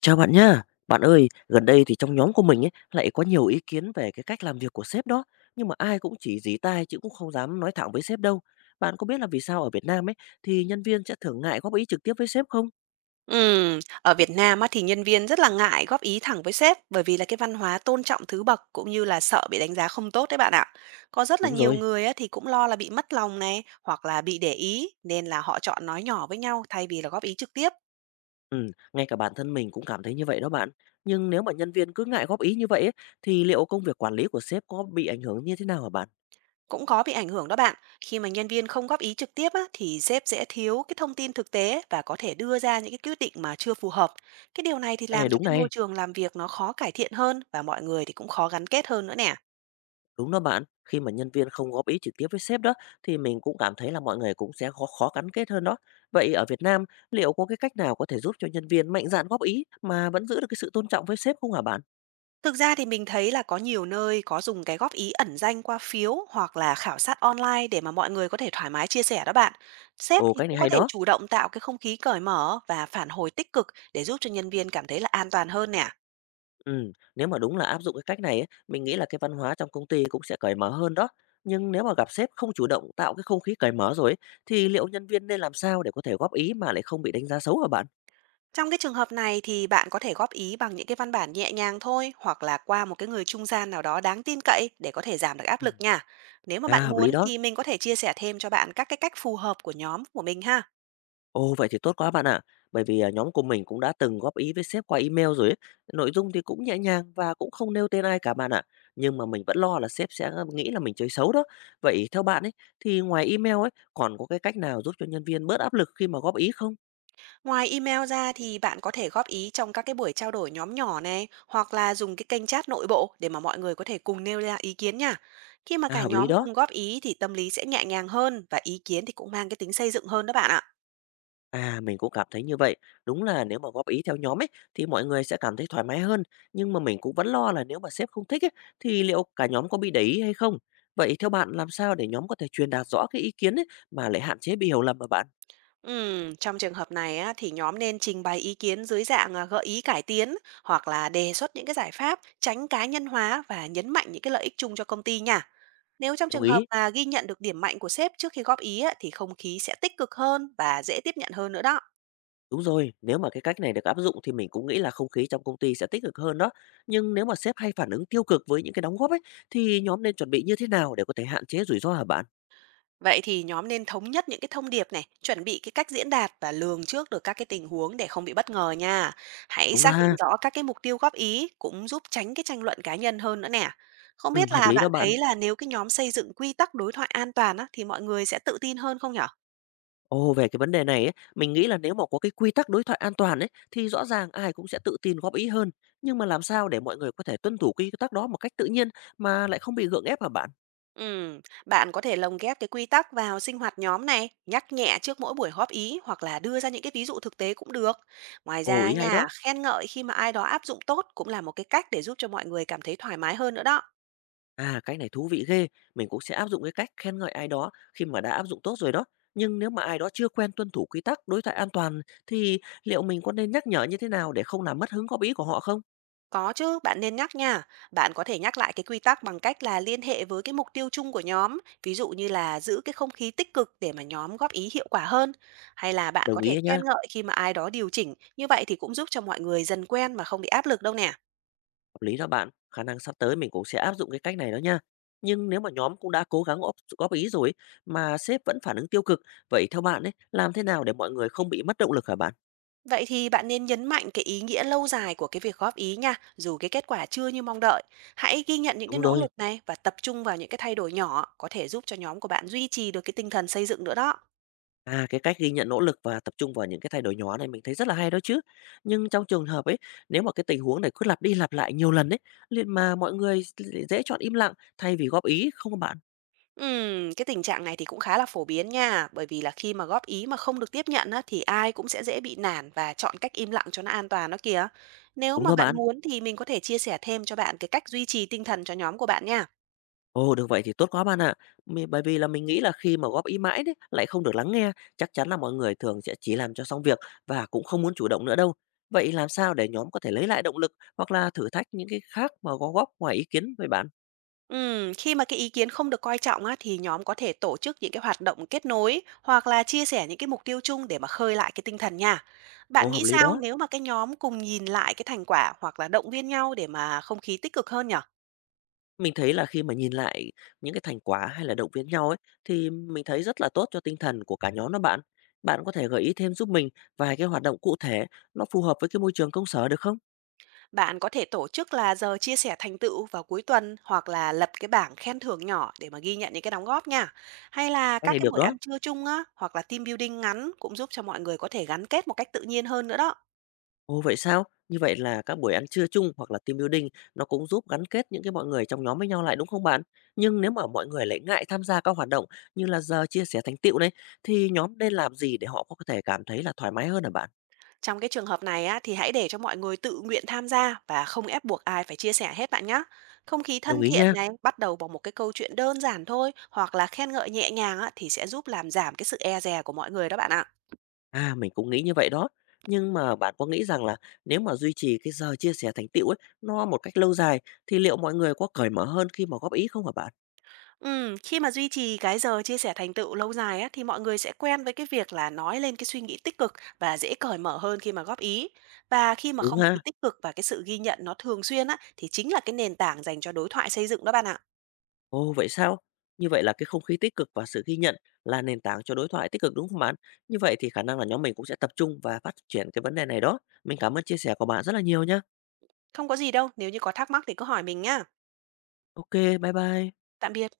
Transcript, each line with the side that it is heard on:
left: Chào bạn nha. Bạn ơi, gần đây thì trong nhóm của mình ấy lại có nhiều ý kiến về cái cách làm việc của sếp đó, nhưng mà ai cũng chỉ dí tai chứ cũng không dám nói thẳng với sếp đâu. Bạn có biết là vì sao ở Việt Nam ấy thì nhân viên sẽ thường ngại góp ý trực tiếp với sếp không?
right: Ở Việt Nam á, thì nhân viên rất là ngại góp ý thẳng với sếp bởi vì là cái văn hóa tôn trọng thứ bậc cũng như là sợ bị đánh giá không tốt đấy bạn ạ. Có rất là
left: Đúng
right: nhiều
left: rồi.
right: người á, thì cũng lo là bị mất lòng này hoặc là bị để ý nên là họ chọn nói nhỏ với nhau thay vì là góp ý trực tiếp.
left: Ừ, ngay cả bản thân mình cũng cảm thấy như vậy đó bạn. Nhưng nếu mà nhân viên cứ ngại góp ý như vậy ấy, thì liệu công việc quản lý của sếp có bị ảnh hưởng như thế nào hả bạn?
right: Cũng có bị ảnh hưởng đó bạn. Khi mà nhân viên không góp ý trực tiếp á, thì sếp sẽ thiếu cái thông tin thực tế và có thể đưa ra những cái quyết định mà chưa phù hợp. Cái điều này thì
left: Cái
right: làm cho cái
left: này.
right: môi trường làm việc nó khó cải thiện hơn, và mọi người thì cũng khó gắn kết hơn nữa nè.
left: Đúng đó bạn, khi mà nhân viên không góp ý trực tiếp với sếp đó thì mình cũng cảm thấy là mọi người cũng sẽ khó khó gắn kết hơn đó. Vậy ở Việt Nam, liệu có cái cách nào có thể giúp cho nhân viên mạnh dạn góp ý mà vẫn giữ được cái sự tôn trọng với sếp không hả bạn?
right: Thực ra thì mình thấy là có nhiều nơi có dùng cái góp ý ẩn danh qua phiếu hoặc là khảo sát online để mà mọi người có thể thoải mái chia sẻ đó bạn. Sếp
left: Ồ,
right: thì
left: cái này
right: cũng có
left: hay
right: thể
left: đó.
right: chủ động tạo cái không khí cởi mở và phản hồi tích cực để giúp cho nhân viên cảm thấy là an toàn hơn nè.
left: Ừ, nếu mà đúng là áp dụng cái cách này ấy, mình nghĩ là cái văn hóa trong công ty cũng sẽ cởi mở hơn đó. Nhưng nếu mà gặp sếp không chủ động tạo cái không khí cởi mở rồi ấy, thì liệu nhân viên nên làm sao để có thể góp ý mà lại không bị đánh giá xấu hả bạn?
right: Trong cái trường hợp này thì bạn có thể góp ý bằng những cái văn bản nhẹ nhàng thôi, hoặc là qua một cái người trung gian nào đó đáng tin cậy để có thể giảm được áp
left: Ừ.
right: lực nha. Nếu mà
left: À,
right: bạn
left: hợp lý
right: muốn
left: đó.
right: thì mình có thể chia sẻ thêm cho bạn các cái cách phù hợp của nhóm của mình ha.
left: Ồ, vậy thì tốt quá bạn ạ. Bởi vì, nhóm của mình cũng đã từng góp ý với sếp qua email rồi ấy, nội dung thì cũng nhẹ nhàng và cũng không nêu tên ai cả bạn ạ. Nhưng mà mình vẫn lo là sếp sẽ nghĩ là mình chơi xấu đó. Vậy theo bạn ấy, thì ngoài email ấy, còn có cái cách nào giúp cho nhân viên bớt áp lực khi mà góp ý không?
right: Ngoài email ra thì bạn có thể góp ý trong các cái buổi trao đổi nhóm nhỏ này, hoặc là dùng cái kênh chat nội bộ để mà mọi người có thể cùng nêu ra ý kiến nha. Khi mà
left: À,
right: cả
left: hợp lý
right: nhóm
left: đó.
right: cùng góp ý thì tâm lý sẽ nhẹ nhàng hơn, và ý kiến thì cũng mang cái tính xây dựng hơn đó bạn ạ.
left: À, mình cũng cảm thấy như vậy. Đúng là nếu mà góp ý theo nhóm ấy thì mọi người sẽ cảm thấy thoải mái hơn, nhưng mà mình cũng vẫn lo là nếu mà sếp không thích ấy thì liệu cả nhóm có bị để ý hay không? Vậy theo bạn làm sao để nhóm có thể truyền đạt rõ cái ý kiến ấy mà lại hạn chế bị hiểu lầm mà bạn?
right: Trong trường hợp này á, thì nhóm nên trình bày ý kiến dưới dạng gợi ý cải tiến, hoặc là đề xuất những cái giải pháp, tránh cá nhân hóa và nhấn mạnh những cái lợi ích chung cho công ty nha. Nếu trong
left: Đồng
right: trường hợp
left: ý.
right: mà ghi nhận được điểm mạnh của sếp trước khi góp ý á, thì không khí sẽ tích cực hơn và dễ tiếp nhận hơn nữa đó.
left: Đúng rồi, nếu mà cái cách này được áp dụng thì mình cũng nghĩ là không khí trong công ty sẽ tích cực hơn đó. Nhưng nếu mà sếp hay phản ứng tiêu cực với những cái đóng góp ấy thì nhóm nên chuẩn bị như thế nào để có thể hạn chế rủi ro hả bạn?
right: Vậy thì nhóm nên thống nhất những cái thông điệp này, chuẩn bị cái cách diễn đạt và lường trước được các cái tình huống để không bị bất ngờ nha. Hãy
left: Đúng đó
right: xác
left: ha.
right: định rõ các cái mục tiêu góp ý cũng giúp tránh cái tranh luận cá nhân hơn nữa nè. Không
left: Ừ,
right: biết
left: hợp
right: là
left: lý đó
right: bạn
left: bạn.
right: thấy là nếu cái nhóm xây dựng quy tắc đối thoại an toàn á, thì mọi người sẽ tự tin hơn không nhở?
left: Ồ, về cái vấn đề này ấy, mình nghĩ là nếu mà có cái quy tắc đối thoại an toàn ấy thì rõ ràng ai cũng sẽ tự tin góp ý hơn. Nhưng mà làm sao để mọi người có thể tuân thủ quy tắc đó một cách tự nhiên mà lại không bị gượng ép hả bạn?
right: Ừ, bạn có thể lồng ghép cái quy tắc vào sinh hoạt nhóm này, nhắc nhẹ trước mỗi buổi góp ý, hoặc là đưa ra những cái ví dụ thực tế cũng được. Ngoài
left: Ồ,
right: ra
left: ý hay
right: nha,
left: đó.
right: khen ngợi khi mà ai đó áp dụng tốt cũng là một cái cách để giúp cho mọi người cảm thấy thoải mái hơn nữa đó.
left: À, cái này thú vị ghê. Mình cũng sẽ áp dụng cái cách khen ngợi ai đó khi mà đã áp dụng tốt rồi đó. Nhưng nếu mà ai đó chưa quen tuân thủ quy tắc đối thoại an toàn thì liệu mình có nên nhắc nhở như thế nào để không làm mất hứng góp ý của họ không?
right: Có chứ, bạn nên nhắc nha. Bạn có thể nhắc lại cái quy tắc bằng cách là liên hệ với cái mục tiêu chung của nhóm, ví dụ như là giữ cái không khí tích cực để mà nhóm góp ý hiệu quả hơn, hay là bạn
left: Đồng
right: có thể
left: ý
right: khen
left: nha.
right: ngợi khi mà ai đó điều chỉnh, như vậy thì cũng giúp cho mọi người dần quen mà không bị áp lực đâu nè.
left: Hợp lý đó bạn, khả năng sắp tới mình cũng sẽ áp dụng cái cách này đó nha. Nhưng nếu mà nhóm cũng đã cố gắng góp ý rồi mà sếp vẫn phản ứng tiêu cực, vậy theo bạn ấy, làm thế nào để mọi người không bị mất động lực hả bạn?
right: Vậy thì bạn nên nhấn mạnh cái ý nghĩa lâu dài của cái việc góp ý nha, dù cái kết quả chưa như mong đợi. Hãy ghi nhận những cái
left: Đúng
right: nỗ
left: rồi.
right: lực này và tập trung vào những cái thay đổi nhỏ có thể giúp cho nhóm của bạn duy trì được cái tinh thần xây dựng nữa đó.
left: À, cái cách ghi nhận nỗ lực và tập trung vào những cái thay đổi nhỏ này mình thấy rất là hay đó chứ. Nhưng trong trường hợp ấy, nếu mà cái tình huống này cứ lặp đi lặp lại nhiều lần ấy, liền mà mọi người dễ chọn im lặng thay vì góp ý không các bạn?
right: Cái tình trạng này thì cũng khá là phổ biến nha, bởi vì là khi mà góp ý mà không được tiếp nhận á, thì ai cũng sẽ dễ bị nản và chọn cách im lặng cho nó an toàn đó kìa. Nếu
left: Đúng
right: mà
left: đó
right: bạn
left: bạn.
right: muốn thì mình có thể chia sẻ thêm cho bạn cái cách duy trì tinh thần cho nhóm của bạn nha.
left: Ồ, được vậy thì tốt quá bạn ạ. Mi bởi vì là mình nghĩ là khi mà góp ý mãi đấy, lại không được lắng nghe, chắc chắn là mọi người thường sẽ chỉ làm cho xong việc và cũng không muốn chủ động nữa đâu. Vậy làm sao để nhóm có thể lấy lại động lực hoặc là thử thách những cái khác mà có góp ngoài ý kiến với bạn?
right: Khi mà cái ý kiến không được coi trọng á, thì nhóm có thể tổ chức những cái hoạt động kết nối, hoặc là chia sẻ những cái mục tiêu chung để mà khơi lại cái tinh thần nha.
left: Ồ,
right: Bạn
left: hợp
right: nghĩ
left: lý
right: sao
left: đó.
right: nếu mà cái nhóm cùng nhìn lại cái thành quả, hoặc là động viên nhau để mà không khí tích cực hơn nhỉ?
left: Mình thấy là khi mà nhìn lại những cái thành quả hay là động viên nhau ấy, thì mình thấy rất là tốt cho tinh thần của cả nhóm đó bạn. Bạn có thể gợi ý thêm giúp mình vài cái hoạt động cụ thể nó phù hợp với cái môi trường công sở được không?
right: Bạn có thể tổ chức là giờ chia sẻ thành tựu vào cuối tuần, hoặc là lập cái bảng khen thưởng nhỏ để mà ghi nhận những cái đóng góp nha. Hay là
left: Cái
right: các
left: này
right: cái
left: được
right: buổi
left: đó.
right: ăn trưa chung á, hoặc là team building ngắn cũng giúp cho mọi người có thể gắn kết một cách tự nhiên hơn nữa đó.
left: Ồ, vậy sao? Như vậy là các buổi ăn trưa chung hoặc là team building nó cũng giúp gắn kết những cái mọi người trong nhóm với nhau lại đúng không bạn? Nhưng nếu mà mọi người lại ngại tham gia các hoạt động như là giờ chia sẻ thành tựu đấy thì nhóm nên làm gì để họ có thể cảm thấy là thoải mái hơn hả bạn?
right: Trong cái trường hợp này á thì hãy để cho mọi người tự nguyện tham gia và không ép buộc ai phải chia sẻ hết bạn nhé. Không khí
left: Đồng
right: thân
left: ý
right: thiện
left: nha.
right: này bắt đầu bằng một cái câu chuyện đơn giản thôi, hoặc là khen ngợi nhẹ nhàng á thì sẽ giúp làm giảm cái sự e dè của mọi người đó bạn ạ.
left: À, mình cũng nghĩ như vậy đó. Nhưng mà bạn có nghĩ rằng là nếu mà duy trì cái giờ chia sẻ thành tựu ấy nó một cách lâu dài thì liệu mọi người có cởi mở hơn khi mà góp ý không hả bạn?
right: Khi mà duy trì cái giờ chia sẻ thành tựu lâu dài á, thì mọi người sẽ quen với cái việc là nói lên cái suy nghĩ tích cực và dễ cởi mở hơn khi mà góp ý. Và khi mà
left: Đúng
right: không khí
left: ha?
right: tích cực và cái sự ghi nhận nó thường xuyên á, thì chính là cái nền tảng dành cho đối thoại xây dựng đó bạn ạ.
left: Ồ, vậy sao? Như vậy là cái không khí tích cực và sự ghi nhận là nền tảng cho đối thoại tích cực đúng không bạn? Như vậy thì khả năng là nhóm mình cũng sẽ tập trung và phát triển cái vấn đề này đó. Mình cảm ơn chia sẻ của bạn rất là nhiều nhé.
right: Không có gì đâu, nếu như có thắc mắc thì cứ hỏi mình nhá.
left: Ok, bye bye.
right: Tạm biệt.